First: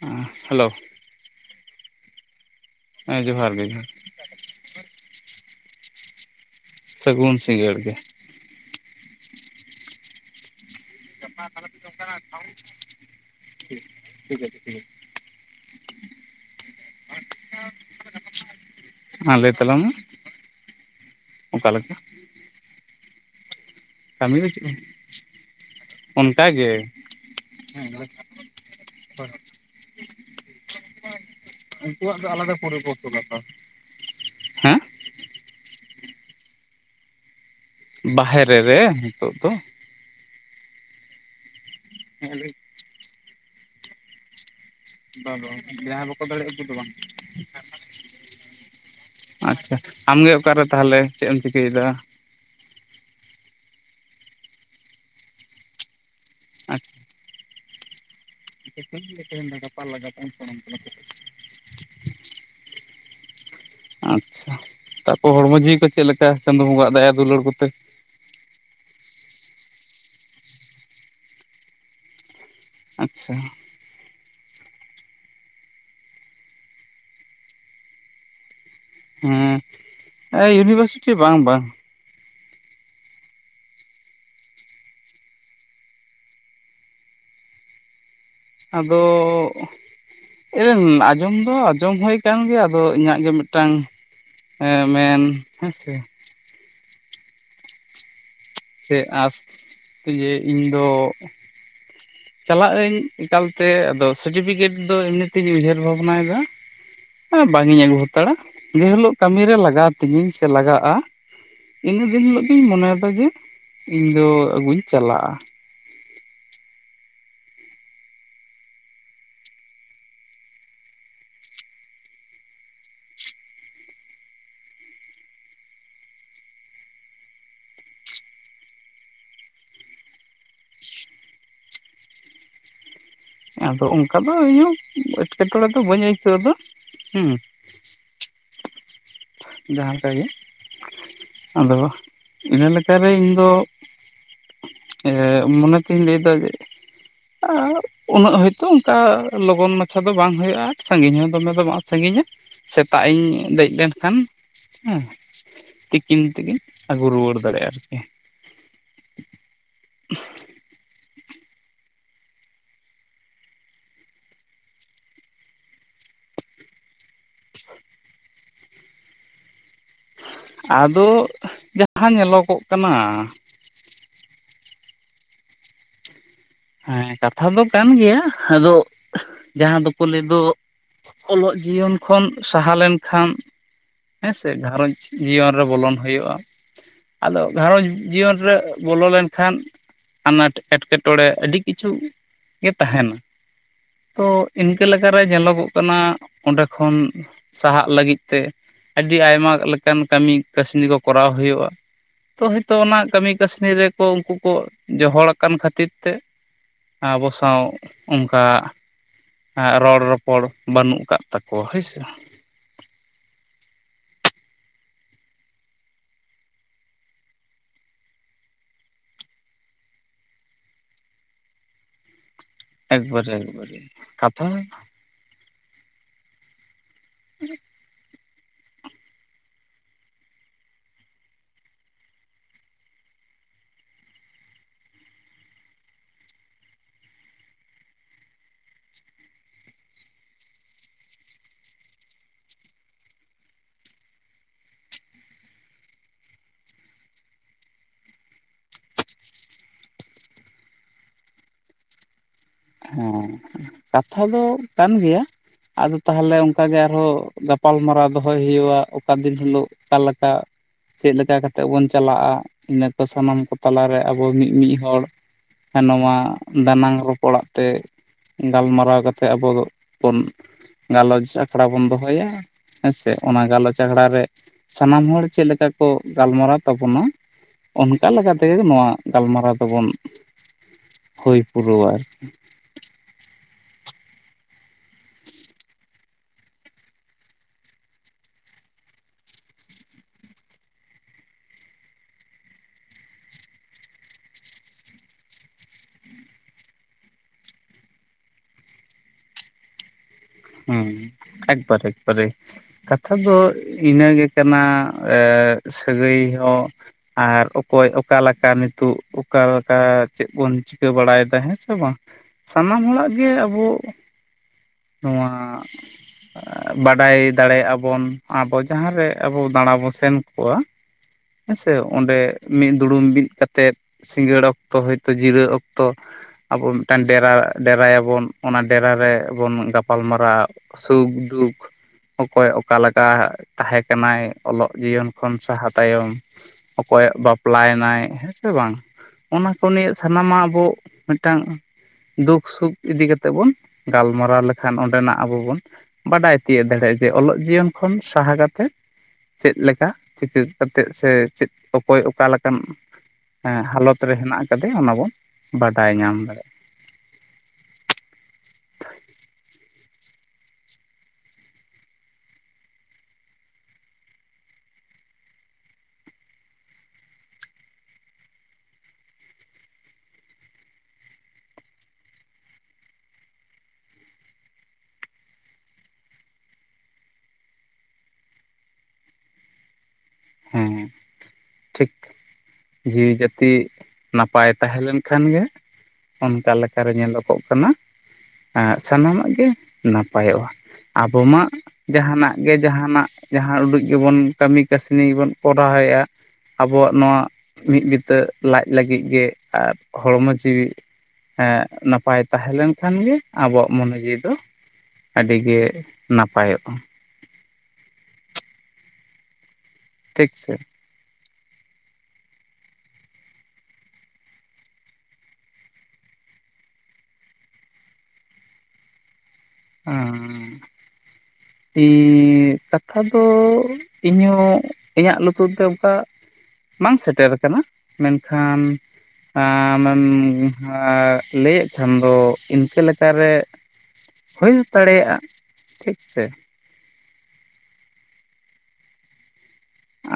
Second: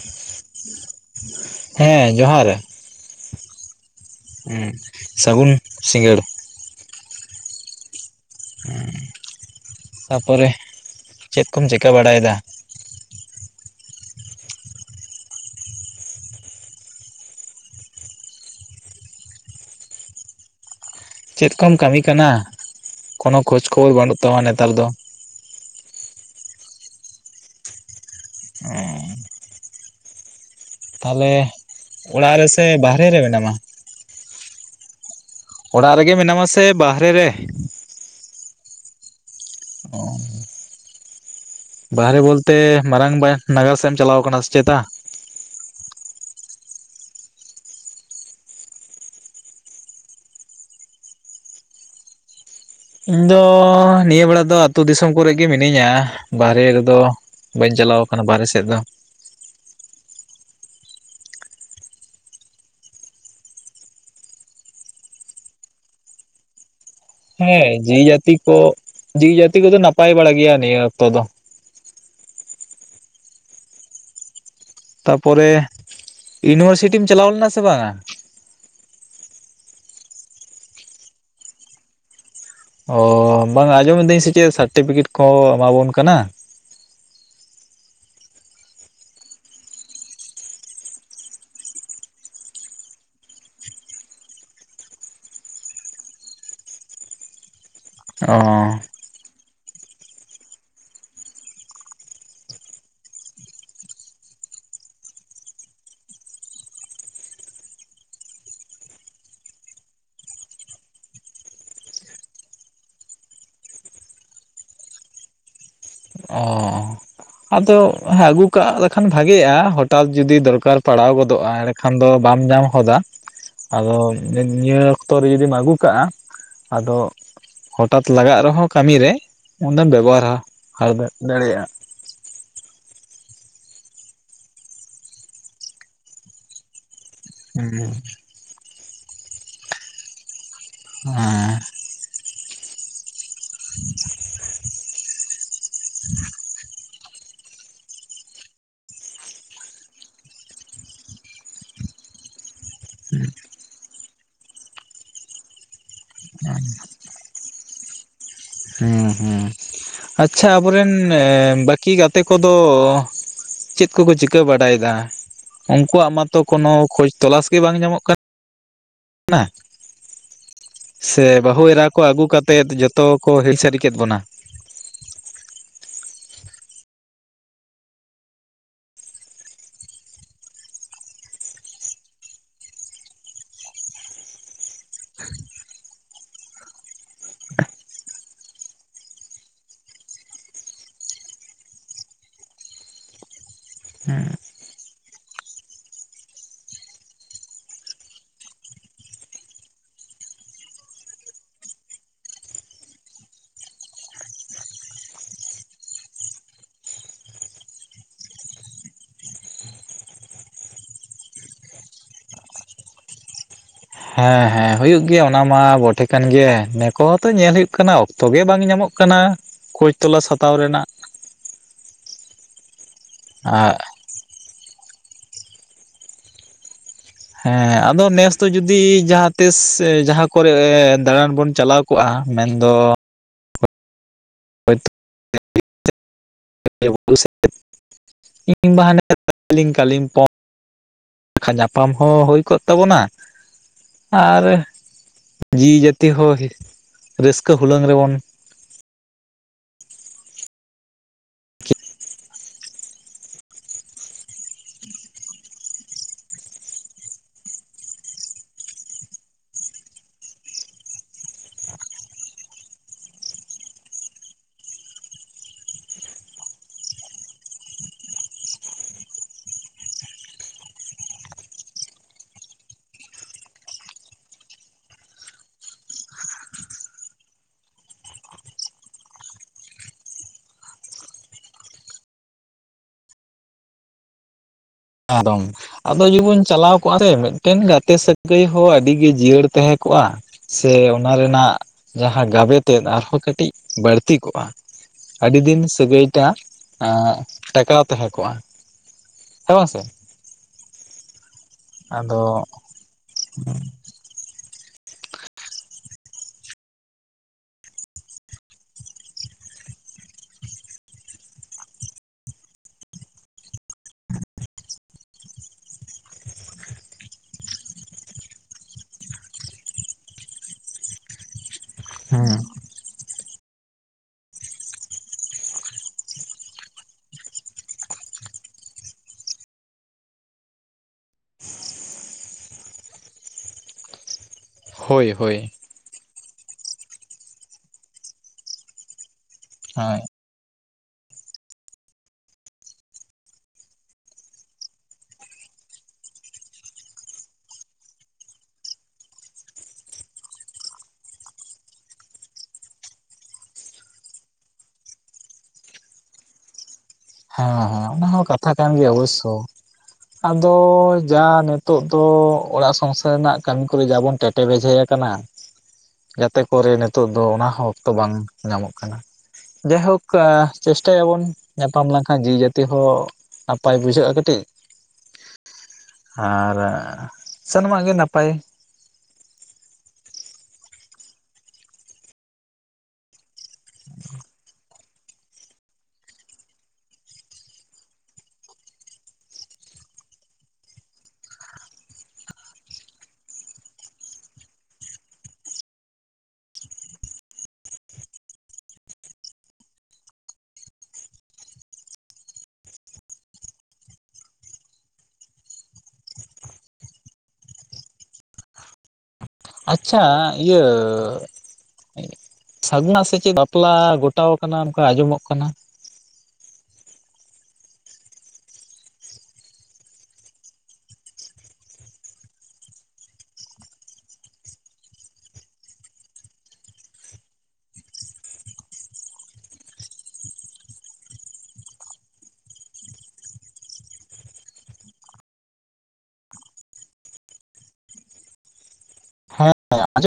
ᱦᱮᱸ ᱾ ᱦᱮᱞᱳ! ᱦᱮᱸ, ᱡᱚᱦᱟᱨ ᱾ ᱦᱮᱸ ᱡᱚᱦᱟᱨ, ᱜᱮ ᱡᱚᱦᱟᱨ? ᱦᱩᱸ ᱥᱟᱹᱜᱩᱱ ᱥᱤᱸᱜᱟᱹᱲ ᱾ ᱥᱟᱹᱜᱩᱱ ᱥᱤᱸᱜᱟᱹᱲ ᱜᱮ ᱾ ᱦᱮᱸ, ᱛᱟᱨᱯᱚᱨᱮ [unintelligible] ᱴᱷᱤᱠ ᱴᱷᱤᱠ, ᱟᱪᱪᱷᱮ ᱴᱷᱤᱠ ᱟᱪᱪᱷᱮ ᱾ [unintelligible] ᱦᱮᱸ, ᱞᱟᱹᱭ ᱛᱟᱞᱟᱝ ᱢᱮ? ᱪᱮᱫ ᱠᱚᱢ ᱚᱠᱟᱞᱮᱠᱟ ᱠᱟᱹᱢᱤ ᱠᱟᱱᱟ? ᱠᱚ-ᱱᱚ ᱠᱷᱳᱡᱽ ᱠᱷᱽᱚᱵᱚᱨ ᱵᱟᱹᱱᱩᱜ ᱛᱟᱢᱟ, ᱱᱮᱛᱟᱨ ᱫᱚ? ᱚᱱᱠᱟ ᱜᱮ ᱾ ᱮᱸ᱾ ᱛᱟᱦᱚᱞᱮ, ᱚᱲᱟᱜ ᱨᱮ ᱥᱮ ᱵᱟᱦᱨᱮ ᱨᱮ ᱢᱮᱱᱟᱢᱟ? ᱦᱮᱸ ᱚᱲᱟᱜ ᱨᱮᱜᱮ ᱢᱮᱱᱟᱢᱟ᱾ ᱥᱮ ᱵᱟᱦᱨᱮ ᱨᱮ? ᱵᱟᱦᱮᱨᱮ ᱨᱮ ᱱᱤᱛᱚ-ᱜ ᱫᱚ ᱾ ᱚᱸ ᱾ ᱵᱟᱦᱨᱮ ᱵᱚᱞᱛᱮ, ᱢᱟᱨᱟᱝ ᱱᱟᱜᱟᱨ ᱥᱮᱫ ᱮᱢ ᱪᱟᱞᱟ-ᱣ ᱟᱠᱟᱱᱟ, ᱥᱮ ᱪᱮᱛᱟ? ᱵᱟᱝ, ᱵᱟᱝ ᱡᱟᱦᱟᱸᱭ ᱵᱟ-ᱠᱚ ᱫᱟᱲᱮᱭᱼᱟ᱾ ᱩᱱᱠᱩ ᱫᱚ ᱵᱟᱝ ᱾ ᱟᱪᱪᱷᱟ, ᱟᱢ ᱜᱮ ᱚᱠᱟᱨᱮ ᱛᱟᱦᱚᱞᱮ ᱪᱮᱫ ᱮᱢ ᱪᱤᱠᱟᱹᱭᱮᱫᱟ? ᱤᱧ ᱫᱚ ᱱᱤᱭᱟᱹ ᱵᱮᱲᱟ ᱫᱚ, ᱟᱹᱛᱩ ᱫᱤᱥᱚᱢ ᱠᱚᱨᱮ ᱜᱮ ᱢᱤᱱᱟᱹᱧᱟ᱾ ᱵᱟᱦᱨᱮ ᱨᱮᱫᱚ ᱵᱟᱹᱧ ᱪᱟᱞᱟᱣ ᱟᱠᱟᱱᱟ᱾ ᱵᱟᱦᱨᱮ ᱥᱮᱫ ᱫᱚ ᱾ ᱛᱮᱦᱮᱧ ᱜᱟᱯᱟ [unintelligible] ᱛᱟᱯᱚᱨ ᱦᱚᱲᱢᱚ ᱡᱤᱣᱤ ᱠᱚ ᱪᱮᱫ ᱞᱮᱠᱟ᱾ ᱪᱟᱸᱫᱚ ᱵᱚᱸᱜᱟ ᱦᱟᱸᱜ ᱫᱟᱭᱟ ᱛᱮ? ᱦᱮᱸ, ᱡᱤᱣᱤ ᱡᱟᱹᱛᱤ ᱠᱚ, ᱡᱤᱣᱤ ᱡᱟᱹᱛᱤ ᱠᱚᱼᱫᱚ ᱱᱟᱯᱟᱭ ᱵᱟᱲᱟ ᱜᱮᱭᱟ ᱾ ᱱᱤᱭᱟᱹ ᱚᱠᱛᱚ ᱫᱚ ᱾ ᱟᱪᱪᱷᱟ ᱾ ᱛᱟᱯᱚᱨᱮ ᱤᱭᱩᱱᱤᱵᱷᱟᱨᱥᱤᱴᱤᱢ ᱪᱟᱞᱟᱣ ᱞᱮᱱᱟ ᱥᱮ ᱵᱟᱝᱼᱟ? ᱦᱮᱸ, ᱤᱭᱩᱱᱤᱵᱷᱟᱨᱥᱤᱴᱤ ᱵᱟᱝ, ᱵᱟᱝ ᱾ ᱚ, ᱵᱟᱝᱼ ᱟ ᱟᱸᱡᱚᱢᱤᱫᱟᱹᱧ ᱥᱮ ᱪᱮᱫ ᱥᱟᱨᱴᱤᱯᱷᱤᱠᱮᱴ ᱠᱚ ᱮᱢᱟᱵᱚᱱ ᱠᱟᱱᱟ ᱾ ᱟᱫᱚ ᱮ ᱟᱸᱡᱚᱢ ᱫᱚ ᱟᱸᱡᱚᱢ ᱦᱩᱭ ᱟᱠᱟᱱ ᱜᱮᱭᱟ᱾ ᱟᱫᱚ ᱤᱧᱟᱹᱜ ᱜᱮ ᱢᱤᱫᱴᱟᱝ ᱡᱮᱸ, ᱢᱮᱱ ᱦᱮᱸ ᱥᱮ ᱾ ᱚᱸ ᱥᱮ ᱟᱨ ᱛᱮᱜᱮ ᱤᱧ ᱫᱚ ᱪᱟᱞᱟᱜ ᱟᱹᱧ ᱮᱠᱟᱞᱛᱮ, ᱟᱫᱚ ᱥᱟᱨᱴᱤᱯᱷᱤᱠᱮᱴ ᱫᱚ ᱤᱱᱟᱛᱤᱧ ᱩᱭᱦᱟᱹᱨ ᱵᱷᱟᱵᱱᱟᱭᱮᱫᱟ᱾ ᱦᱟᱸ ᱵᱟᱝ ᱤᱧ ᱟᱹᱜᱩ ᱦᱟᱛᱟᱲᱟ ᱾ ᱡᱮ ᱦᱮᱞᱳᱜ ᱠᱟᱹᱢᱤᱨᱮ ᱞᱟᱜᱟᱣ-ᱟ᱾ ᱛᱤᱦᱤᱧ ᱥᱮ ᱞᱟᱜᱟᱜᱼᱟ᱾ ᱤᱱᱟᱹ ᱫᱤᱱ ᱦᱤᱞᱳᱜ ᱫᱩᱧ ᱢᱚᱱᱮᱭᱮᱫᱟ᱾ ᱡᱮ ᱤᱧ ᱫᱚ ᱟᱹᱜᱩᱧ ᱪᱟᱞᱟᱜᱼᱟ᱾ ᱚ, ᱟᱫᱚᱸ ᱦᱮᱸ ᱟᱹᱜᱩ ᱠᱟᱜ ᱞᱮᱠᱷᱟᱱ ᱵᱷᱟᱜᱮᱜᱼᱟ ᱦᱚᱴᱟᱛ ᱡᱩᱫᱤ ᱫᱚᱨᱠᱟᱨ ᱯᱟᱲᱟᱣ ᱜᱚᱫᱚᱜᱼᱟ ᱮᱲᱮ, ᱠᱷᱟᱱ ᱫᱚ ᱵᱟᱢ ᱧᱟᱢ ᱦᱚᱫᱟ᱾ ᱟᱫᱚ ᱱᱤ ᱱᱤᱭᱟᱹ ᱚᱠᱛᱚᱨᱮ ᱡᱩᱫᱤᱢ ᱟᱹᱜᱩ ᱠᱟᱜᱼᱟ ᱟᱫᱚ, ᱦᱚᱴᱟᱛ ᱞᱟᱜᱟᱜ ᱨᱮᱦᱚᱸ ᱠᱟᱹᱢᱤ ᱨᱮ ᱩᱱᱫᱚᱢ ᱵᱮᱵᱚᱦᱟᱨᱟ [unintelligible] ᱫᱟᱲᱮᱭᱟᱜᱼᱟ᱾ ᱟᱫᱚ ᱚᱝᱠᱟ ᱫᱚ ᱤᱧ ᱦᱚᱸ ᱮᱴᱠᱮᱴᱚᱬᱮ ᱫᱚ ᱵᱟᱹᱧ ᱟᱹᱭᱠᱟᱹᱣ ᱫᱟ ᱦᱚᱸ᱾ [unintelligible] ᱡᱟᱦᱟᱸ ᱞᱮᱠᱟ ᱜᱮ, ᱦᱚᱸ ᱟᱫᱚ ᱤᱱᱟᱹ ᱞᱮᱠᱟᱨᱮ ᱤᱧ ᱫᱚ ᱮᱸᱜ ᱢᱚᱱᱮ ᱛᱤᱧ ᱞᱮᱭᱫᱟ ᱡᱮ, [inaudible] ᱟᱸ ᱩᱱᱟᱹᱜ ᱦᱚᱭᱛᱳ ᱚᱝᱠᱟ ᱞᱚᱜᱚᱱ ᱢᱟᱪᱷᱟ ᱫᱚ ᱵᱟᱝ ᱦᱳᱭᱳᱜᱼᱟ ᱥᱟᱺᱜᱤᱧ ᱦᱚᱸ ᱫᱚᱢᱮ ᱫᱚ ᱵᱟᱝ ᱥᱟᱺᱜᱤᱧᱟ᱾ ᱥᱮᱛᱟᱜ ᱤᱧ ᱫᱮᱜ ᱞᱮᱱᱠᱷᱟᱱ ᱦᱮᱸ ᱴᱤᱠ, ᱠᱤᱱ ᱛᱤᱜᱤ ᱟᱹᱜᱩ ᱨᱩᱣᱟᱹᱲ ᱫᱟᱲᱮᱭᱟᱜᱼᱟ ᱟᱨᱠᱤ᱾ ᱦᱮᱸ ᱦᱮᱸ ᱟᱪᱪᱷᱟ ᱟᱵᱚᱨᱮᱱ ᱵᱟᱹᱠᱤ ᱜᱟᱛᱮ ᱠᱚᱫᱚ, ᱪᱮᱫ ᱠᱚᱠᱚ ᱪᱤᱠᱟᱹ ᱵᱟᱲᱟᱭᱮᱫᱟ ᱩᱝᱠᱩᱣᱟᱜ ᱢᱟᱛᱚ ᱠᱳᱱᱳ ᱠᱷᱚᱡᱽ ᱛᱚᱞᱟᱥ ᱜᱮ ᱵᱟᱝ ᱧᱟᱢᱚᱜ ᱠᱟ ᱱᱟ᱾ ᱥᱮ ᱟᱫᱚ ᱵᱟᱹᱦᱩ ᱮᱨᱟ ᱠᱚ ᱡᱟᱦᱟᱸ ᱟᱹᱜᱩ ᱧᱮᱞᱚᱜᱚᱜ ᱠᱟᱛᱮᱫ ᱡᱚᱛᱚ ᱠᱟᱱᱟ ᱠᱚ ᱦᱤᱨᱤ ᱥᱟᱹᱨᱤ ᱠᱮᱫ ᱵᱚᱱᱟ᱾ ᱦᱮᱸ ᱠᱟᱛᱷᱟ ᱫᱚ ᱠᱟᱱ ᱜᱮᱭᱟ ᱟᱫᱚ ᱡᱟᱦᱟᱸ ᱫᱚᱠᱚ ᱞᱟᱹᱭ ᱫᱚ, ᱚᱞᱚᱜ ᱡᱤᱭᱚᱱ ᱠᱷᱚᱱ ᱥᱟᱦᱟ ᱞᱮᱱᱠᱷᱟᱱ, ᱦᱮᱸ ᱥᱮ ᱜᱷᱟᱨᱚᱸᱡᱽ ᱡᱤᱭᱚᱱ ᱨᱮ ᱵᱚᱞᱚᱱ ᱦᱩᱭᱩᱜᱼᱟ᱾ ᱟᱫᱚ ᱜᱷᱟᱨᱚᱸᱡᱽ ᱡᱤᱭᱚᱱ ᱨᱮ ᱵᱚᱞᱚ ᱞᱮᱱᱠᱷᱟᱱ, ᱟᱱᱟᱴ ᱮᱴᱠᱮᱴᱚᱬᱮ ᱟᱹᱰᱤ ᱠᱤᱪᱷᱩ ᱜᱮ ᱛᱟᱦᱮᱱᱟ᱾ ᱛᱚ ᱤᱱᱠᱟᱹ ᱞᱮᱠᱟᱨᱮ ᱧᱮᱞᱚᱜᱚᱜ ᱠᱟᱱᱟ ᱚᱸᱰᱮ ᱠᱷᱚᱱ ᱥᱟᱦᱟᱜ ᱞᱟᱹᱜᱤᱫ ᱛᱮ᱾ ᱟᱹᱰᱤ ᱟᱭᱢᱟ ᱞᱮᱠᱟᱱ ᱠᱟᱹᱢᱤ ᱠᱟᱹᱥᱱᱤ ᱠᱚ ᱠᱚᱨᱟᱣ ᱦᱩᱭᱩᱜᱼᱟ᱾ ᱛᱚ ᱦᱳᱭᱛᱳ ᱚᱱᱟ ᱠᱟᱹᱢᱤ ᱠᱟᱹᱥᱱᱤ ᱨᱮᱠᱚ ᱩᱝᱠᱩ ᱠᱚ ᱡᱚᱦᱚᱲ ᱟᱠᱟᱱ ᱠᱷᱟᱹᱛᱤᱨ ᱛᱮ, ᱟᱵᱚ ᱥᱟᱶ ᱚᱝᱠᱟ, ᱮᱸ ᱨᱚᱲ ᱨᱚᱯᱚᱲ ᱵᱟᱹᱱᱩᱜ ᱠᱟᱜ ᱛᱟᱠᱚᱣᱟ ᱦᱳᱭᱥᱮ᱾ ᱦᱮᱸ ᱦᱮᱸ ᱦᱩᱭᱩᱜ ᱜᱮᱭᱟ ᱚᱱᱟ ᱢᱟ ᱵᱚᱴᱷᱮ ᱠᱟᱱ ᱜᱮᱭᱟ ᱱᱮ ᱠᱚᱦᱚᱸ ᱛᱚ ᱧᱮᱞ ᱦᱩᱭᱩᱜ ᱠᱟᱱᱟ ᱚᱠᱛᱚ ᱜᱮ ᱵᱟᱝ ᱧᱟᱢᱚᱜ ᱠᱟᱱᱟ᱾ ᱠᱷᱳᱭ ᱛᱚᱞᱟᱥ ᱦᱟᱛᱟᱣ ᱨᱮᱱᱟᱜ, ᱮᱠᱵᱟᱨᱮ ᱟᱜ ᱮᱠᱵᱟᱨᱮ ᱠᱟᱛᱷᱟ ᱢᱟ ᱦᱮᱸ ᱟᱫᱚ ᱱᱮᱥ, ᱛᱚ ᱡᱩᱫᱤ ᱡᱟᱦᱟᱸᱛᱤᱥ ᱡᱟᱦᱟᱸ ᱠᱚᱨᱮ ᱫᱟᱬᱟᱱ ᱵᱚᱱ ᱪᱟᱞᱟᱣ ᱠᱚᱜᱼᱟ ᱢᱮᱱᱫᱚ, ᱦᱚᱭᱛᱚ [unintelligible] [unintelligible] ᱠᱤᱝᱵᱟ ᱦᱟᱱᱮ [unintelligible] ᱠᱟᱞᱤᱝ ᱯᱚᱝ, ᱵᱟᱠᱷᱟᱱ ᱧᱟᱯᱟᱢ ᱠᱚ ᱦᱚᱸ ᱦᱳᱭ ᱠᱚᱜ ᱛᱟᱵᱚᱱᱟ᱾ ᱟᱨ ᱡᱤᱣᱤ ᱡᱟᱹᱛᱤ ᱦᱚᱸ ᱨᱟᱹᱥᱠᱟᱹ ᱦᱩᱞᱟᱹᱝ ᱨᱮᱵᱚᱱ, ᱦᱚᱸ ᱠᱟᱛᱷᱟ ᱫᱚ ᱠᱟᱱ ᱜᱮᱭᱟ᱾ ᱟᱫᱚ ᱛᱟᱦᱚᱞᱮ ᱚᱝᱠᱟ ᱜᱮ ᱟᱨᱦᱚᱸ ᱜᱟᱯᱟᱞ ᱢᱟᱨᱟᱣ ᱫᱚᱦᱚᱭ ᱦᱳᱭᱳᱜᱼᱟ ᱚᱠᱟ ᱫᱤᱱ ᱦᱤᱞᱳᱜ, ᱚᱠᱟ ᱞᱮᱠᱟ᱾ ᱪᱮᱫ ᱞᱮᱠᱟ ᱠᱟᱛᱮᱜ ᱵᱚᱱ ᱪᱟᱞᱟᱜᱼᱟ ᱤᱱᱟᱹ ᱠᱚ ᱥᱟᱱᱟᱢ ᱠᱚ ᱛᱟᱞᱟᱨᱮ ᱟᱵᱚ ᱢᱤᱜ ᱢᱤᱜ ᱦᱚᱲ, ᱦᱮᱸ ᱱᱚᱣᱟ ᱫᱟᱱᱟᱝ ᱨᱚᱯᱚᱲᱟᱜ᱾ ᱛᱮ ᱜᱟᱞᱢᱟᱨᱟᱣ ᱠᱟᱛᱮᱜ ᱟᱵᱚ ᱫᱚ ᱵᱚᱱ, ᱜᱟᱞᱚᱪ ᱟᱠᱷᱲᱟ ᱵᱚᱱ ᱫᱚᱦᱚᱭᱟ ᱦᱮᱸ ᱥᱮ ᱚᱱᱟ ᱜᱟᱞᱚᱪ ᱟᱠᱷᱲᱟ ᱨᱮ, ᱥᱟᱱᱟᱢ ᱦᱚᱲ ᱪᱮᱫ ᱞᱮᱠᱟ ᱠᱚ ᱜᱟᱞᱢᱟᱨᱟᱣ ᱛᱟᱵᱚᱱᱟ᱾ ᱚᱱᱠᱟ ᱞᱮᱠᱟ ᱛᱮᱜᱮ ᱱᱚᱣᱟ ᱜᱟᱞᱢᱟᱨᱟᱣ ᱫᱚᱵᱚᱱ ᱦᱩᱭ ᱯᱩᱨᱟᱹᱣᱟ ᱟᱨᱠᱤ। ᱮᱠᱫᱚᱢ। ᱟᱫᱚ ᱡᱩᱫᱤ ᱵᱚᱱ ᱪᱟᱞᱟᱣ ᱠᱚᱜᱼᱟ ᱥᱮ ᱢᱤᱫᱴᱮᱱ ᱜᱟᱛᱮ ᱥᱟᱹᱜᱟᱹᱭ ᱦᱚᱸ ᱟᱹᱰᱤᱜᱮ ᱡᱤᱭᱟᱹᱲ ᱛᱟᱦᱮᱸ ᱠᱚᱜᱼᱟ। ᱥᱮ ᱚᱱᱟ ᱨᱮᱱᱟᱜ ᱡᱟᱦᱟᱸ ᱜᱟᱵᱮᱛᱮᱫ ᱟᱨᱦᱚᱸ ᱠᱟᱹᱴᱤᱡ ᱵᱟᱹᱲᱛᱤ ᱠᱚᱜᱼᱟ। ᱟᱹᱰᱤ ᱫᱤᱱ ᱥᱟᱹᱜᱟᱹᱭ ᱴᱟᱜ ᱮᱸᱜ ᱴᱮᱠᱟᱣ ᱛᱟᱦᱮᱸ ᱠᱚᱜᱼᱟ। ᱦᱮᱸᱵᱟᱝ ᱥᱮ। ᱦᱩᱸ ᱮᱠᱵᱟᱨᱮ ᱟᱫᱚ ᱮᱠᱵᱟᱨᱮ ᱠᱟᱛᱷᱟ ᱫᱚᱼᱼ ᱵᱷᱤᱱᱟᱹ ᱜᱮ ᱠᱟᱱᱟ ᱮᱜᱻ ᱥᱟᱹᱜᱟᱹᱭ ᱦᱚᱸ। ᱟᱨ ᱚᱠᱚᱭ ᱚᱠᱟ ᱞᱮᱠᱟ ᱱᱤᱛᱚᱜ ᱚᱠᱟ ᱞᱮᱠᱟ ᱪᱮᱫ ᱵᱚᱱ ᱪᱤᱠᱟᱹ ᱵᱟᱲᱟᱭᱮᱫᱟ ᱦᱮᱸ ᱥᱮ ᱵᱟᱝ। ᱥᱟᱱᱟᱢ ᱦᱚᱲᱟᱜ ᱜᱮ ᱟᱵᱚᱼᱼ ᱱᱚᱣᱟ ᱵᱟᱰᱟᱭ ᱫᱟᱲᱮᱭᱟᱜᱼᱟ ᱵᱚᱱ ᱟᱵᱚ ᱡᱟᱦᱟᱸᱨᱮ ᱟᱵᱚ ᱫᱟᱲᱟ ᱵᱚᱱ ᱥᱮᱱ ᱠᱚᱜ ᱟ [inaudible] ᱦᱮᱸᱥᱮ ᱚᱸᱰᱮ ᱦᱮᱸ ᱢᱤᱫ ᱫᱩᱲᱩᱢ ᱢᱤᱫ ᱠᱟᱛᱮᱜ ᱥᱤᱸᱜᱟᱹᱲ ᱚᱠᱛᱚ ᱦᱚᱭᱛᱚ ᱡᱤᱨᱟᱹᱜ ᱚᱠᱛᱚ ᱟᱵᱚ ᱢᱤᱫᱴᱟᱝ ᱰᱮᱨᱟ ᱰᱮᱨᱟᱭᱟᱵᱚᱱ ᱚᱱᱟ ᱰᱮᱨᱟ ᱨᱮ ᱵᱚᱱ ᱜᱟᱯᱼᱼ ᱜᱟᱞᱢᱟᱨᱟᱣ ᱥᱩᱠᱼᱫᱩᱠ ᱚᱠᱚᱭ ᱚᱠᱟᱞᱮᱠᱟ ᱛᱟᱦᱮᱸ ᱠᱟᱱᱟᱭ ᱚᱞᱚᱜ ᱦᱳᱭ ᱡᱤᱭᱚᱱ ᱠᱷᱚᱱ ᱦᱳᱭ ᱥᱟᱦᱟ ᱛᱟᱭᱚᱢ ᱚᱠᱚᱭᱟᱜ ᱵᱟᱯᱞᱟᱭᱮᱱᱟᱭ ᱦᱮᱸ ᱥᱮ ᱵᱟᱝ ᱚᱱᱟ ᱠᱚ ᱦᱳᱭ ᱱᱤᱭᱟᱹ ᱦᱮᱸ ᱥᱟᱱᱟᱢᱟᱜ ᱟᱵᱚ ᱢᱤᱫᱴᱟᱝ ᱫᱩᱠ ᱥᱩᱠᱷ ᱤᱫᱤ ᱠᱟᱛᱮᱜ ᱵᱚᱱ ᱜᱟᱞᱢᱟᱨᱟᱣ ᱞᱮᱠ ᱠᱷᱟᱱ ᱚᱸᱰᱮᱱᱟᱜ ᱟᱵᱚ ᱵᱚᱱ ᱵᱟᱰᱟᱭ ᱛᱤᱭᱳᱜ ᱫᱟᱲᱮᱭᱟᱜᱼᱟ ᱡᱮ ᱚᱞᱚᱜ ᱡᱤᱭᱚᱱ ᱠᱷᱚᱱ ᱥᱟᱦᱟ ᱠᱟᱛᱮᱫ ᱪᱮᱫ ᱞᱮᱠᱟ ᱪᱤᱠᱟᱹ ᱠᱟᱛᱮᱫ ᱥᱮ ᱪᱮᱫ ᱚᱠᱚᱭ ᱚᱠᱟ ᱞᱮᱠᱟᱱ ᱦᱮᱸ ᱦᱟᱞᱚᱛ ᱨᱮ ᱦᱮᱱᱟᱜ ᱟᱠᱟᱫᱮᱭᱟ ᱚᱱᱟ ᱵᱚᱱ ᱵᱟᱰᱟᱭ ᱧᱟᱢ ᱫᱟᱲᱮᱭᱟᱜᱼᱟ। ᱦᱮᱸ ᱦᱮᱸ ᱚᱱᱟ ᱦᱚᱸ ᱠᱟᱛᱷᱟ ᱠᱟᱱ ᱜᱮᱭᱟ ᱚᱵᱚᱥᱥᱚ। ᱟᱫᱚ ᱡᱟ ᱱᱤᱛᱚᱜ ᱫᱚ ᱚᱲᱟᱜ ᱥᱚᱝᱥᱟᱨ ᱨᱮᱱᱟᱜ ᱠᱟᱹᱢᱤ ᱠᱚᱨᱮ ᱡᱟ ᱵᱚᱱ ᱴᱮᱴᱮᱵᱷᱡᱮ ᱟᱠᱟᱱᱟ ᱡᱟᱛᱮ ᱠᱚᱨᱮ ᱱᱤᱛᱳᱜ ᱫᱚ ᱚᱱᱟᱦᱚᱸ ᱚᱠᱛᱚ ᱵᱟᱝ ᱧᱟᱢᱚᱜ ᱠᱟᱱᱟ। ᱡᱟᱭᱦᱳᱠ ᱮ ᱪᱮᱥᱴᱟᱭᱟᱵᱚᱱ ᱧᱟᱯᱟᱢ ᱞᱮᱱᱠᱷᱟᱱ ᱡᱤᱣᱤ ᱡᱟᱹᱛᱤ ᱦᱚᱸ ᱱᱟᱯᱟᱭ ᱵᱩᱡᱷᱟᱹᱜᱼᱟ ᱠᱟᱹᱴᱤᱡ। ᱟᱨ ᱮᱻ ᱥᱟᱱᱟᱢᱟᱜ ᱜᱮ ᱱᱟᱯᱟᱭ। ᱦᱩᱸ ᱴᱷᱤᱠ। ᱡᱤᱣᱤ ᱡᱟᱹᱛᱤ ᱱᱟᱯᱟᱭ ᱛᱟᱦᱮᱸ ᱞᱮᱱᱠᱷᱟᱱ ᱜᱮ ᱚᱱᱠᱟ ᱞᱮᱠᱟᱨᱮ ᱧᱮᱞᱚᱜᱚᱜ ᱠᱟᱱᱟ ᱮ ᱥᱟᱱᱟᱢᱟᱜ ᱜᱮ ᱱᱟᱯᱟᱭᱚᱜᱼᱟ। ᱟᱵᱚ ᱢᱟ ᱡᱟᱦᱟᱱᱟᱜ ᱜᱮ ᱡᱟᱦᱟᱱᱟᱜ ᱡᱟᱦᱟᱸ ᱩᱰᱩᱡ ᱜᱮᱵᱚᱱ ᱠᱟᱹᱢᱤ ᱠᱟᱹᱥᱼᱼ ᱩᱱᱤ ᱜᱮ ᱵᱚᱱ ᱯᱚᱨᱦᱟᱣ ᱮᱭᱟ ᱟᱵᱚᱣᱟᱜ ᱱᱚᱣᱟ ᱢᱤᱫ ᱵᱤᱛᱟᱹ ᱞᱟᱡ ᱞᱟᱹᱜᱤᱫ ᱜᱮ ᱟᱨ ᱦᱚᱲᱢᱚ ᱡᱤᱣᱤᱼᱼ ᱮᱸᱜ ᱱᱟᱯᱟᱭ ᱛᱟᱦᱮᱸ ᱞᱮᱱᱠᱷᱟᱱ ᱜᱮ ᱟᱵᱚᱣᱟᱜ ᱢᱚᱱᱮ ᱡᱤᱣᱤ ᱫᱚᱼᱼ ᱟᱹᱰᱤ ᱜᱮ ᱱᱟᱯᱟᱭᱚᱜᱼᱟ। ᱟᱪᱪᱷᱟ ᱴᱷᱤᱠ ᱥᱮ ᱤᱭᱟᱹᱻ ᱥᱟᱜᱩᱱᱟᱜ ᱥᱮᱪᱮᱫ ᱵᱟᱯᱞᱟ ᱜᱚᱴᱟᱣ ᱟᱠᱟᱱᱟ ᱚᱱᱠᱟ ᱟᱸᱡᱚᱢᱚᱜ ᱠᱟᱱᱟ [unintelligible] ᱮᱸᱜᱻ ᱠᱟᱛᱷᱟ ᱫᱚ ᱤᱧᱦᱚᱸ ᱤᱧᱟᱜ ᱞᱩᱛᱩᱨ ᱛᱮ ᱚᱱᱠᱟ ᱵᱟᱝ ᱥᱮᱴᱮᱨ ᱟᱠᱟᱱᱟ ᱢᱮᱱᱠᱷᱟᱱ ᱮᱸ ᱟᱢᱮᱢ ᱮ ᱞᱟᱹᱭᱮᱫ ᱠᱷᱟᱱ ᱫᱚ ᱤᱱᱠᱟᱹ ᱞᱮᱠᱟᱨᱮᱼᱼ ᱦᱳᱭ ᱫᱟᱲᱮᱭᱟᱜᱼᱟ ᱴᱷᱤᱠ ᱥᱮ।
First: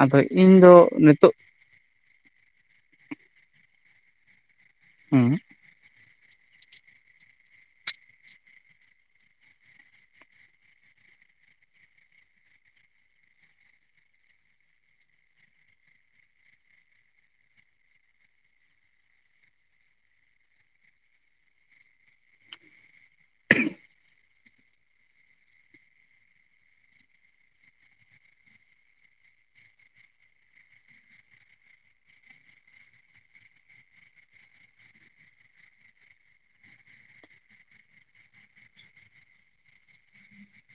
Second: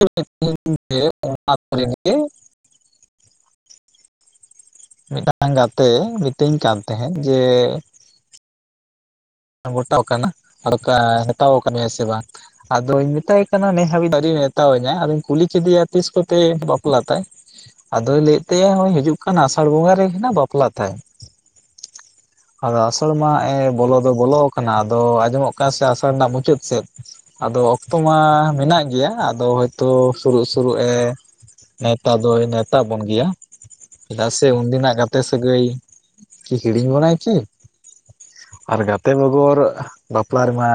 ᱟᱫᱚ ᱤᱧ ᱫᱚ ᱱᱤᱛᱚᱜ ᱦᱩᱸ ᱢᱤᱫᱴᱟᱝ ᱜᱟᱛᱮ ᱢᱤᱛᱟᱹᱧ ᱠᱟᱱ ᱛᱟᱦᱮᱸᱫ ᱡᱮᱻ ᱜᱚᱴᱟ ᱠᱟᱱᱟ ᱟᱨ ᱢᱮᱛᱟᱣ ᱟᱠᱟᱫ ᱢᱮᱭᱟ ᱥᱮ ᱵᱟᱝ ᱾ ᱟᱫᱚᱧ ᱢᱮᱛᱟᱭ ᱠᱟᱱᱟ ᱱᱮ ᱦᱟᱹᱵᱤᱡ ᱟᱣᱨᱤ ᱢᱮᱛᱟᱣᱟᱹᱧᱟ ᱟᱫᱚᱧ ᱠᱩᱞᱤ ᱠᱮᱫᱮᱭᱟ ᱛᱤᱥ ᱠᱚᱛᱮ ᱵᱟᱯᱞᱟ ᱛᱟᱭ ᱾ ᱟᱫᱚᱭ ᱞᱟᱹᱭᱮᱫ ᱛᱟᱭᱟ ᱱᱚᱜ ᱚᱭ ᱦᱤᱡᱩᱜ ᱠᱟᱱ ᱟᱥᱟᱲ ᱵᱚᱸᱜᱟ ᱨᱮᱜᱮ ᱦᱟᱜ ᱵᱟᱯᱞᱟ ᱛᱟᱭ ᱾ ᱟᱫᱚ ᱟᱥᱟᱲ ᱢᱟ ᱮᱸ ᱵᱚᱞᱚ ᱫᱚ ᱵᱚᱞᱚ ᱟᱠᱟᱱᱟ ᱟᱫᱚ ᱟᱸᱡᱚᱢᱚᱜ ᱠᱟᱱᱟ ᱥᱮ ᱟᱥᱟᱲ ᱨᱮᱱᱟᱜ ᱢᱩᱪᱟᱹᱫ ᱥᱮᱫ ᱾ ᱟᱫᱚ ᱚᱠᱛᱚ ᱢᱟ ᱢᱮᱱᱟᱜ ᱜᱮᱭᱟ ᱟᱫᱚ ᱦᱚᱭᱛᱚ ᱥᱩᱨᱩᱜ ᱥᱩᱨᱩᱜ ᱮ ᱱᱮᱣᱛᱟ ᱫᱚᱭ ᱱᱮᱣᱛᱟ ᱵᱚᱱ ᱜᱮᱭᱟ ᱾ ᱪᱮᱫᱟᱜ ᱥᱮ ᱩᱱᱫᱤᱱᱟᱜ ᱜᱟᱛᱮ ᱥᱟᱹᱜᱟᱹᱭ ᱠᱤ ᱦᱤᱲᱤᱧ ᱵᱚᱱᱟᱭ ᱠᱤ, [unintelligible] ᱜᱟᱛᱮ ᱵᱮᱜᱚᱨ ᱵᱟᱯᱞᱟ ᱨᱮᱢᱟ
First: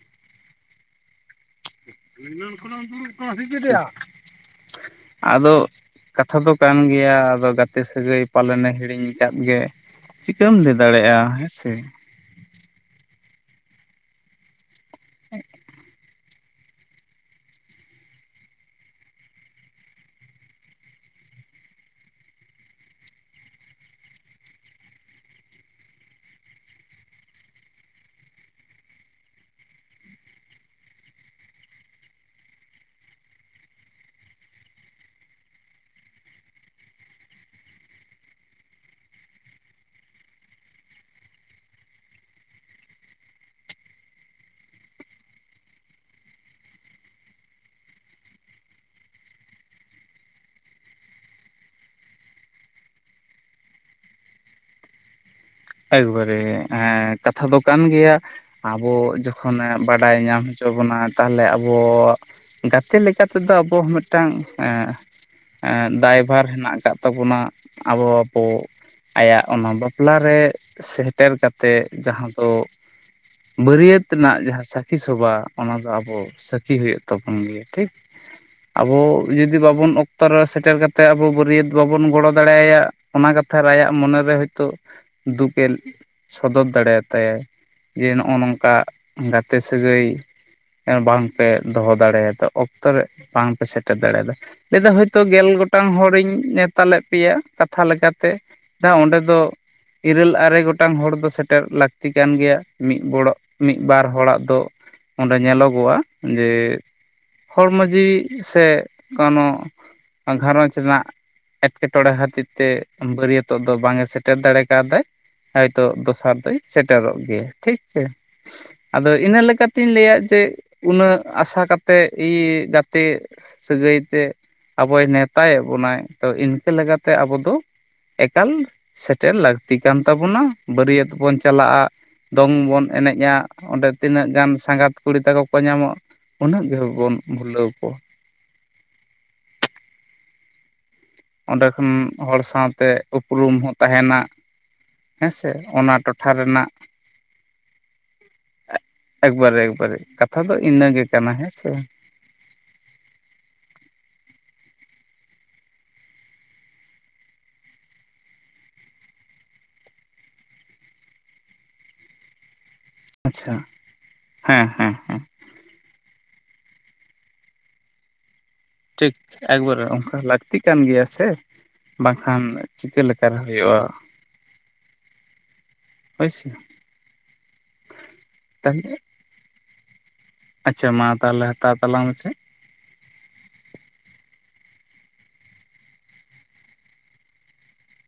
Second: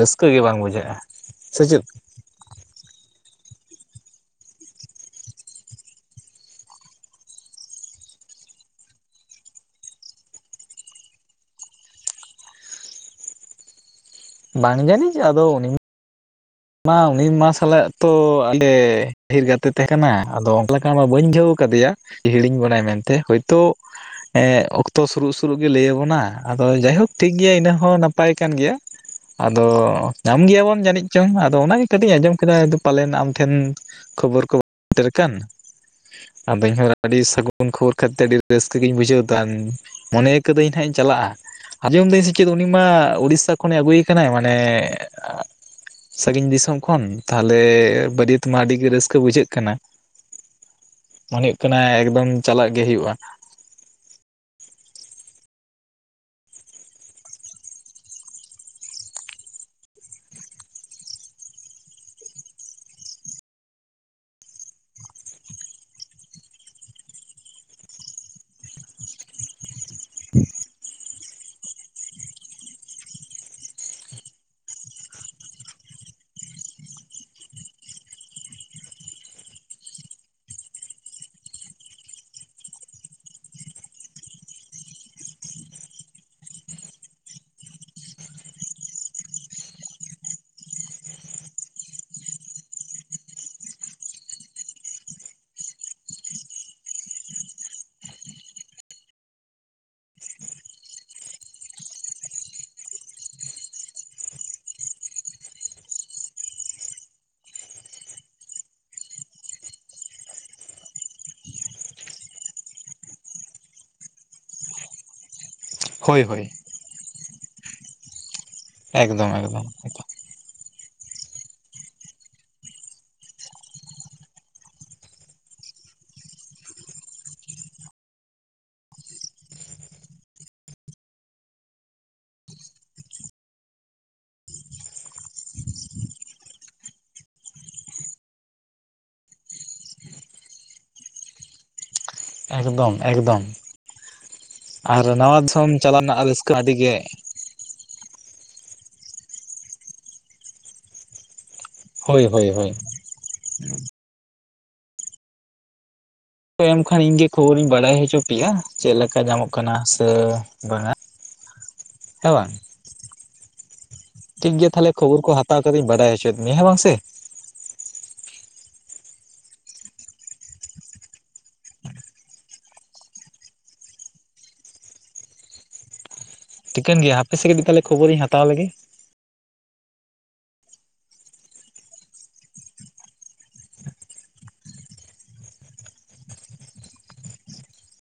ᱨᱟᱹᱥᱠᱟᱹ ᱜᱮ ᱵᱟᱝ ᱵᱩᱡᱷᱟᱹᱜᱼᱟ, ᱥᱮᱪᱮᱫ? [unintelligible] ᱟᱫᱚ ᱠᱟᱛᱷᱟ ᱫᱚ ᱠᱟᱱ ᱜᱮᱭᱟ ᱟᱫᱚ ᱜᱟᱛᱮ ᱥᱟᱹᱜᱟᱹᱭ ᱯᱟᱞᱮᱱᱮ ᱦᱤᱲᱤᱧ ᱠᱟᱫ ᱜᱮ ᱾ ᱪᱤᱠᱟᱹᱢ ᱞᱟᱹᱭ ᱫᱟᱲᱮᱭᱟᱜᱼᱟ ᱦᱮᱸ ᱥᱮ, ᱵᱟᱝ ᱡᱟᱹᱱᱤᱡ ᱟᱫᱚ ᱩᱱᱤ ᱢᱟ ᱩᱱᱤ ᱢᱟ ᱥᱟᱞᱟᱜ ᱛᱚ ᱟᱞᱮ ᱰᱷᱮᱨ ᱜᱟᱛᱮ ᱛᱟᱦᱮᱸ ᱠᱟᱱᱟ ᱟᱫᱚ ᱚᱱᱠᱟ ᱞᱮᱠᱟ ᱢᱟ ᱵᱟᱹᱧ ᱵᱩᱡᱷᱟᱹᱣ ᱠᱟᱫᱮᱭᱟ ᱾ ᱦᱤᱲᱤᱧ ᱵᱚᱱᱟᱭ ᱢᱮᱱᱛᱮ ᱦᱳᱭᱛᱳ ᱮᱸ ᱚᱠᱛᱚ ᱥᱩᱨᱩᱜ ᱥᱩᱨᱩᱜ ᱜᱮ ᱞᱟᱹᱭ ᱟᱵᱚᱱᱟ ᱟᱫᱚ ᱡᱟᱭᱦᱳᱠ ᱴᱷᱤᱠ ᱜᱮᱭᱟ ᱤᱱᱟᱹ ᱦᱚᱸ ᱱᱟᱯᱟᱭ ᱠᱟᱱ ᱜᱮᱭᱟ ᱾ ᱟᱫᱚ ᱧᱟᱢ ᱜᱮᱭᱟᱵᱚᱱ ᱡᱟᱹᱱᱤᱡ ᱰᱚᱝ ᱟᱫᱚ ᱚᱱᱟᱜᱮ ᱠᱟᱹᱴᱤᱡ ᱤᱧ ᱟᱸᱡᱚᱢ ᱠᱮᱫᱟ ᱯᱟᱞᱮᱱ ᱟᱢ ᱴᱷᱮᱱ ᱠᱷᱚᱵᱚᱨ ᱠᱚ ᱥᱮᱴᱮᱨ ᱟᱠᱟᱱ ᱾ ᱟᱫᱚ ᱤᱧᱦᱚᱸ ᱟᱹᱰᱤ ᱥᱟᱹᱜᱩᱱ ᱠᱷᱚᱵᱚᱨ ᱠᱟᱛᱮᱸᱫ ᱟᱹᱰᱤ ᱨᱟᱹᱥᱠᱟᱹ ᱜᱤᱧ ᱵᱩᱡᱷᱟᱹᱣ ᱛᱟᱦᱮᱱ ᱢᱚᱱᱮ ᱠᱟᱹᱫᱟᱹᱧ ᱦᱟᱸᱜ ᱤᱧ ᱪᱟᱞᱟᱜᱼᱟ ᱾ ᱟᱸᱡᱚᱢᱫᱟᱹᱧ ᱥᱮ ᱪᱮᱫ ᱩᱱᱤ ᱢᱟ ᱩᱲᱤᱥᱟ ᱠᱷᱚᱱᱮ ᱟᱹᱜᱩᱭᱮ ᱠᱟᱱᱟᱭ ᱢᱟᱱᱮ ᱥᱟᱺᱜᱤᱧ ᱫᱤᱥᱚᱢ ᱠᱷᱚᱱ ᱛᱟᱦᱞᱮ ᱵᱟᱹᱨᱭᱟᱹᱛ ᱢᱟ ᱟᱹᱰᱤ ᱜᱮ ᱨᱟᱹᱥᱠᱟᱹ ᱵᱩᱡᱷᱟᱹᱜ ᱠᱟᱱᱟ ᱾ ᱢᱚᱱ ᱦᱩᱭᱩᱜ ᱠᱟᱱᱟ ᱮᱠᱫᱚᱢ ᱪᱟᱞᱟᱜ ᱜᱮ ᱦᱩᱭᱩᱜᱼᱟ ᱾ ᱮᱠᱵᱟᱨᱮ ᱦᱮᱸ ᱠᱟᱛᱷᱟ ᱫᱚ ᱠᱟᱱ ᱜᱮᱭᱟ ᱾ ᱟᱵᱚ ᱡᱚᱠᱷᱚᱱᱮ ᱵᱟᱰᱟᱭ ᱧᱟᱢ ᱦᱚᱪᱚ ᱵᱚᱱᱟ ᱛᱟᱦᱚᱞᱮ ᱟᱵᱚ ᱜᱟᱛᱮ ᱞᱮᱠᱟ ᱛᱮᱫᱚ ᱟᱵᱚ ᱢᱤᱫᱴᱟᱝ ᱮᱸ ᱫᱟᱭᱵᱷᱟᱨ ᱦᱮᱱᱟᱜ ᱟᱠᱟᱫ ᱛᱟᱵᱚᱱᱟ ᱟᱵᱚ ᱠᱚ ᱟᱭᱟᱜ ᱚᱱᱟ ᱵᱟᱯᱞᱟ ᱨᱮ ᱥᱮᱴᱮᱨ ᱠᱟᱛᱮᱸᱫ ᱡᱟᱦᱟᱸ ᱫᱚ ᱵᱟᱹᱨᱭᱟᱹᱛ ᱨᱮᱱᱟᱜ ᱡᱟᱦᱟᱸ ᱥᱟᱹᱠᱷᱤ ᱥᱚᱵᱷᱟ ᱚᱱᱟ ᱫᱚ ᱟᱵᱚ ᱥᱟᱹᱠᱷᱤ ᱦᱩᱭᱩᱜ ᱛᱟᱵᱚᱱ ᱜᱮᱭᱟ ᱴᱷᱤᱠ, ᱟᱵᱚ ᱡᱩᱫᱤ ᱵᱟᱵᱚᱱ ᱚᱠᱛᱚ ᱨᱮ ᱥᱮᱴᱮᱨ ᱠᱟᱛᱮᱫ ᱟᱵᱚ ᱵᱟᱹᱨᱭᱟᱹᱛ ᱵᱟᱵᱚᱱ ᱜᱚᱲᱚ ᱫᱟᱲᱮᱭᱟᱭᱟ, ᱚᱱᱟ ᱠᱟᱛᱷᱟ ᱟᱭᱟᱜ ᱢᱚᱱᱮᱨᱮ ᱦᱳᱭᱛᱳ, ᱫᱩᱠ ᱮᱱ ᱥᱚᱫᱚᱨ ᱫᱟᱲᱮᱭᱟᱛᱟᱭᱟᱭ ᱡᱮ ᱱᱚᱜᱼᱚᱭ ᱱᱚᱝᱠᱟ ᱜᱟᱛᱮ ᱥᱟᱹᱜᱟᱹᱭ ᱵᱟᱝᱯᱮ ᱫᱚᱦᱚ ᱫᱟᱲᱮᱭᱟᱫᱟ ᱚᱠᱛᱚ ᱨᱮ ᱵᱟᱝᱯᱮ ᱥᱮᱴᱮᱨ ᱫᱟᱲᱮᱭᱟᱫᱟ ᱾ ᱞᱟᱹᱭᱫᱟ ᱦᱳᱭᱛᱚ ᱜᱮᱞ ᱜᱚᱴᱟᱝ ᱦᱚᱲᱤᱧ ᱱᱮᱶᱛᱟ ᱞᱮᱫ ᱯᱮᱭᱟ ᱠᱟᱛᱷᱟ ᱞᱮᱠᱟᱛᱮ ᱾ ᱫᱟᱜ ᱚᱸᱰᱮ ᱫᱚ ᱤᱨᱟᱹᱞ ᱟᱨᱮ ᱜᱚᱴᱟᱝ ᱦᱚᱲ ᱫᱚ ᱥᱮᱴᱮᱨ ᱞᱟᱹᱠᱛᱤ ᱠᱟᱱ ᱜᱮᱭᱟ ᱢᱤᱫ ᱵᱚᱲ ᱢᱤᱫ ᱵᱟᱨ ᱦᱚᱲᱟᱜ ᱫᱚ ᱚᱸᱰᱮ ᱧᱮᱞᱚᱜᱚᱜᱼᱟ ᱡᱮ ᱦᱚᱲᱢᱚ ᱡᱤᱣᱤ ᱥᱮ ᱠᱟᱱᱳ ᱜᱷᱟᱨᱚᱸᱡᱽ ᱨᱮᱱᱟᱜ ᱮᱴᱠᱮᱴᱚᱬᱮ ᱠᱷᱟᱹᱛᱤᱨ ᱛᱮ ᱵᱟᱹᱨᱭᱟᱹᱛᱚᱜ ᱫᱚ ᱵᱟᱝ ᱮ ᱥᱮᱴᱮᱨ ᱫᱟᱲᱮ ᱠᱟᱱᱛᱮᱭ ᱦᱚᱭᱛᱚ ᱦᱳᱭ ᱫᱚᱥᱟᱨ ᱦᱳᱭ ᱫᱚᱭ ᱥᱮᱴᱮᱨᱚᱜ ᱜᱮᱭᱟ ᱴᱷᱤᱠ᱾ ᱮᱸ ᱟᱫᱚ ᱮᱠᱫᱚᱢ ᱤᱱᱟᱹ ᱮᱠᱫᱚᱢ ᱞᱮᱠᱟᱛᱮᱧ ᱞᱟᱹᱭᱟ ᱡᱮ ᱛᱮᱜ ᱩᱱᱟᱹᱜ ᱟᱥᱟ ᱠᱟᱛᱮᱜ ᱤ ᱜᱟᱛᱮ ᱥᱟᱹᱜᱟᱹᱭ ᱛᱮ ᱟᱵᱚᱭ ᱱᱮᱣᱛᱟᱭᱮᱫ ᱵᱚᱱᱟᱭ ᱛᱚ ᱤᱱᱠᱟᱹ ᱞᱮᱠᱟᱛᱮ ᱟᱵᱚ ᱫᱚ ᱮᱠᱟᱞ ᱥᱮᱴᱮᱨ ᱞᱟᱹᱠᱛᱤ ᱠᱟᱱ ᱛᱟᱵᱚᱱᱟ ᱵᱟᱹᱨᱭᱟᱹᱛ ᱵᱚᱱ ᱪᱟᱞᱟᱜᱼᱟ, ᱫᱚᱝ ᱵᱚᱱ ᱮᱱᱮᱡᱼᱟ, ᱚᱸᱰᱮ ᱛᱤᱱᱟᱹᱜ ᱜᱟᱱ ᱥᱟᱸᱜᱟᱛ ᱠᱩᱲᱤ ᱛᱟᱠᱚ ᱠᱚ ᱧᱟᱢᱚᱜ ᱩᱱᱟᱹᱜ ᱜᱮ ᱵᱚᱱ ᱵᱷᱩᱞᱟᱹᱣ ᱠᱚᱣᱟ᱾ ᱚᱸᱰᱮ ᱠᱷᱚᱱ ᱦᱚᱲ ᱥᱟᱶᱛᱮ ᱮᱠᱫᱚᱢ ᱮᱠᱫᱚᱢ ᱩᱯᱨᱩᱢ ᱦᱚᱸ ᱛᱟᱦᱮᱸᱱᱟ᱾ ᱟᱨ ᱦᱮᱸ ᱱᱟᱣᱟ ᱥᱮ, ᱫᱤᱥᱚᱢ ᱚᱱᱟ ᱪᱟᱞᱟᱣ ᱴᱚᱴᱷᱟ ᱨᱟᱹᱥᱠᱟᱹ ᱨᱮᱱᱟᱜ, ᱟᱹᱰᱤ ᱜᱮ ᱮᱠᱵᱟᱨᱮ ᱮᱠᱵᱟᱨᱮ, ᱠᱟᱛᱷᱟ ᱫᱚ ᱤᱱᱟᱹ ᱜᱮ ᱠᱟᱱᱟ ᱦᱮᱸ ᱥᱮ ᱵᱟᱝ? ᱦᱳᱭ ᱦᱳᱭ ᱦᱳᱭ, ᱦᱩᱸ᱾ ᱠᱚ ᱮᱢ ᱠᱷᱟᱱ ᱤᱧ ᱜᱮ ᱠᱷᱚᱵᱚᱨᱤᱧ ᱵᱟᱲᱟᱭ ᱦᱚᱪᱚ ᱯᱮᱭᱟ, ᱪᱮᱫ ᱞᱮᱠᱟ ᱧᱟᱢᱚᱜ ᱠᱟᱱᱟ ᱥᱮ ᱵᱟᱝᱟ᱾ ᱦᱮᱸ ᱵᱟᱝ? ᱟᱪᱪᱷᱟ ᱴᱷᱤᱠ ᱦᱮᱸ ᱜᱮᱭᱟ ᱛᱟᱦᱚᱞᱮ ᱦᱮᱸ ᱠᱷᱚᱵᱚᱨ ᱦᱮᱸ ᱠᱚ ᱦᱟᱛᱟᱣ ᱠᱟᱛᱮᱧ ᱵᱟᱰᱟᱭ ᱦᱚᱪᱚᱭᱫ ᱢᱮᱭᱟ ᱦᱮᱸ ᱵᱟᱝ ᱥᱮ, ᱴᱷᱤᱠ, ᱮᱠᱵᱟᱨᱮ ᱚᱝᱠᱟ ᱞᱟᱠᱛᱤᱜ ᱠᱟᱱ ᱜᱮᱭᱟ ᱥᱮ, ᱵᱟᱝᱠᱷᱟᱱ ᱪᱤᱠᱟᱹ ᱞᱮᱠᱟᱨᱮ ᱦᱩᱭᱩᱜᱼᱟ᱾ ᱦᱳᱭᱥᱮ ᱴᱷᱤᱠᱟᱹᱱ ᱜᱮᱭᱟ ᱦᱟᱯᱮ ᱥᱮ ᱠᱟᱹᱴᱤᱡ ᱛᱟᱦᱚᱞᱮ ᱠᱷᱚᱵᱚᱨᱤᱧ ᱦᱟᱛᱟᱣ ᱞᱮᱜᱮ᱾ ᱛᱟᱦᱚᱞᱮ ᱟᱪᱪᱷᱟ ᱢᱟ ᱛᱟᱦᱚᱞᱮ ᱦᱟᱛᱟᱣ ᱛᱟᱞᱟᱝ ᱢᱮᱥᱮ᱾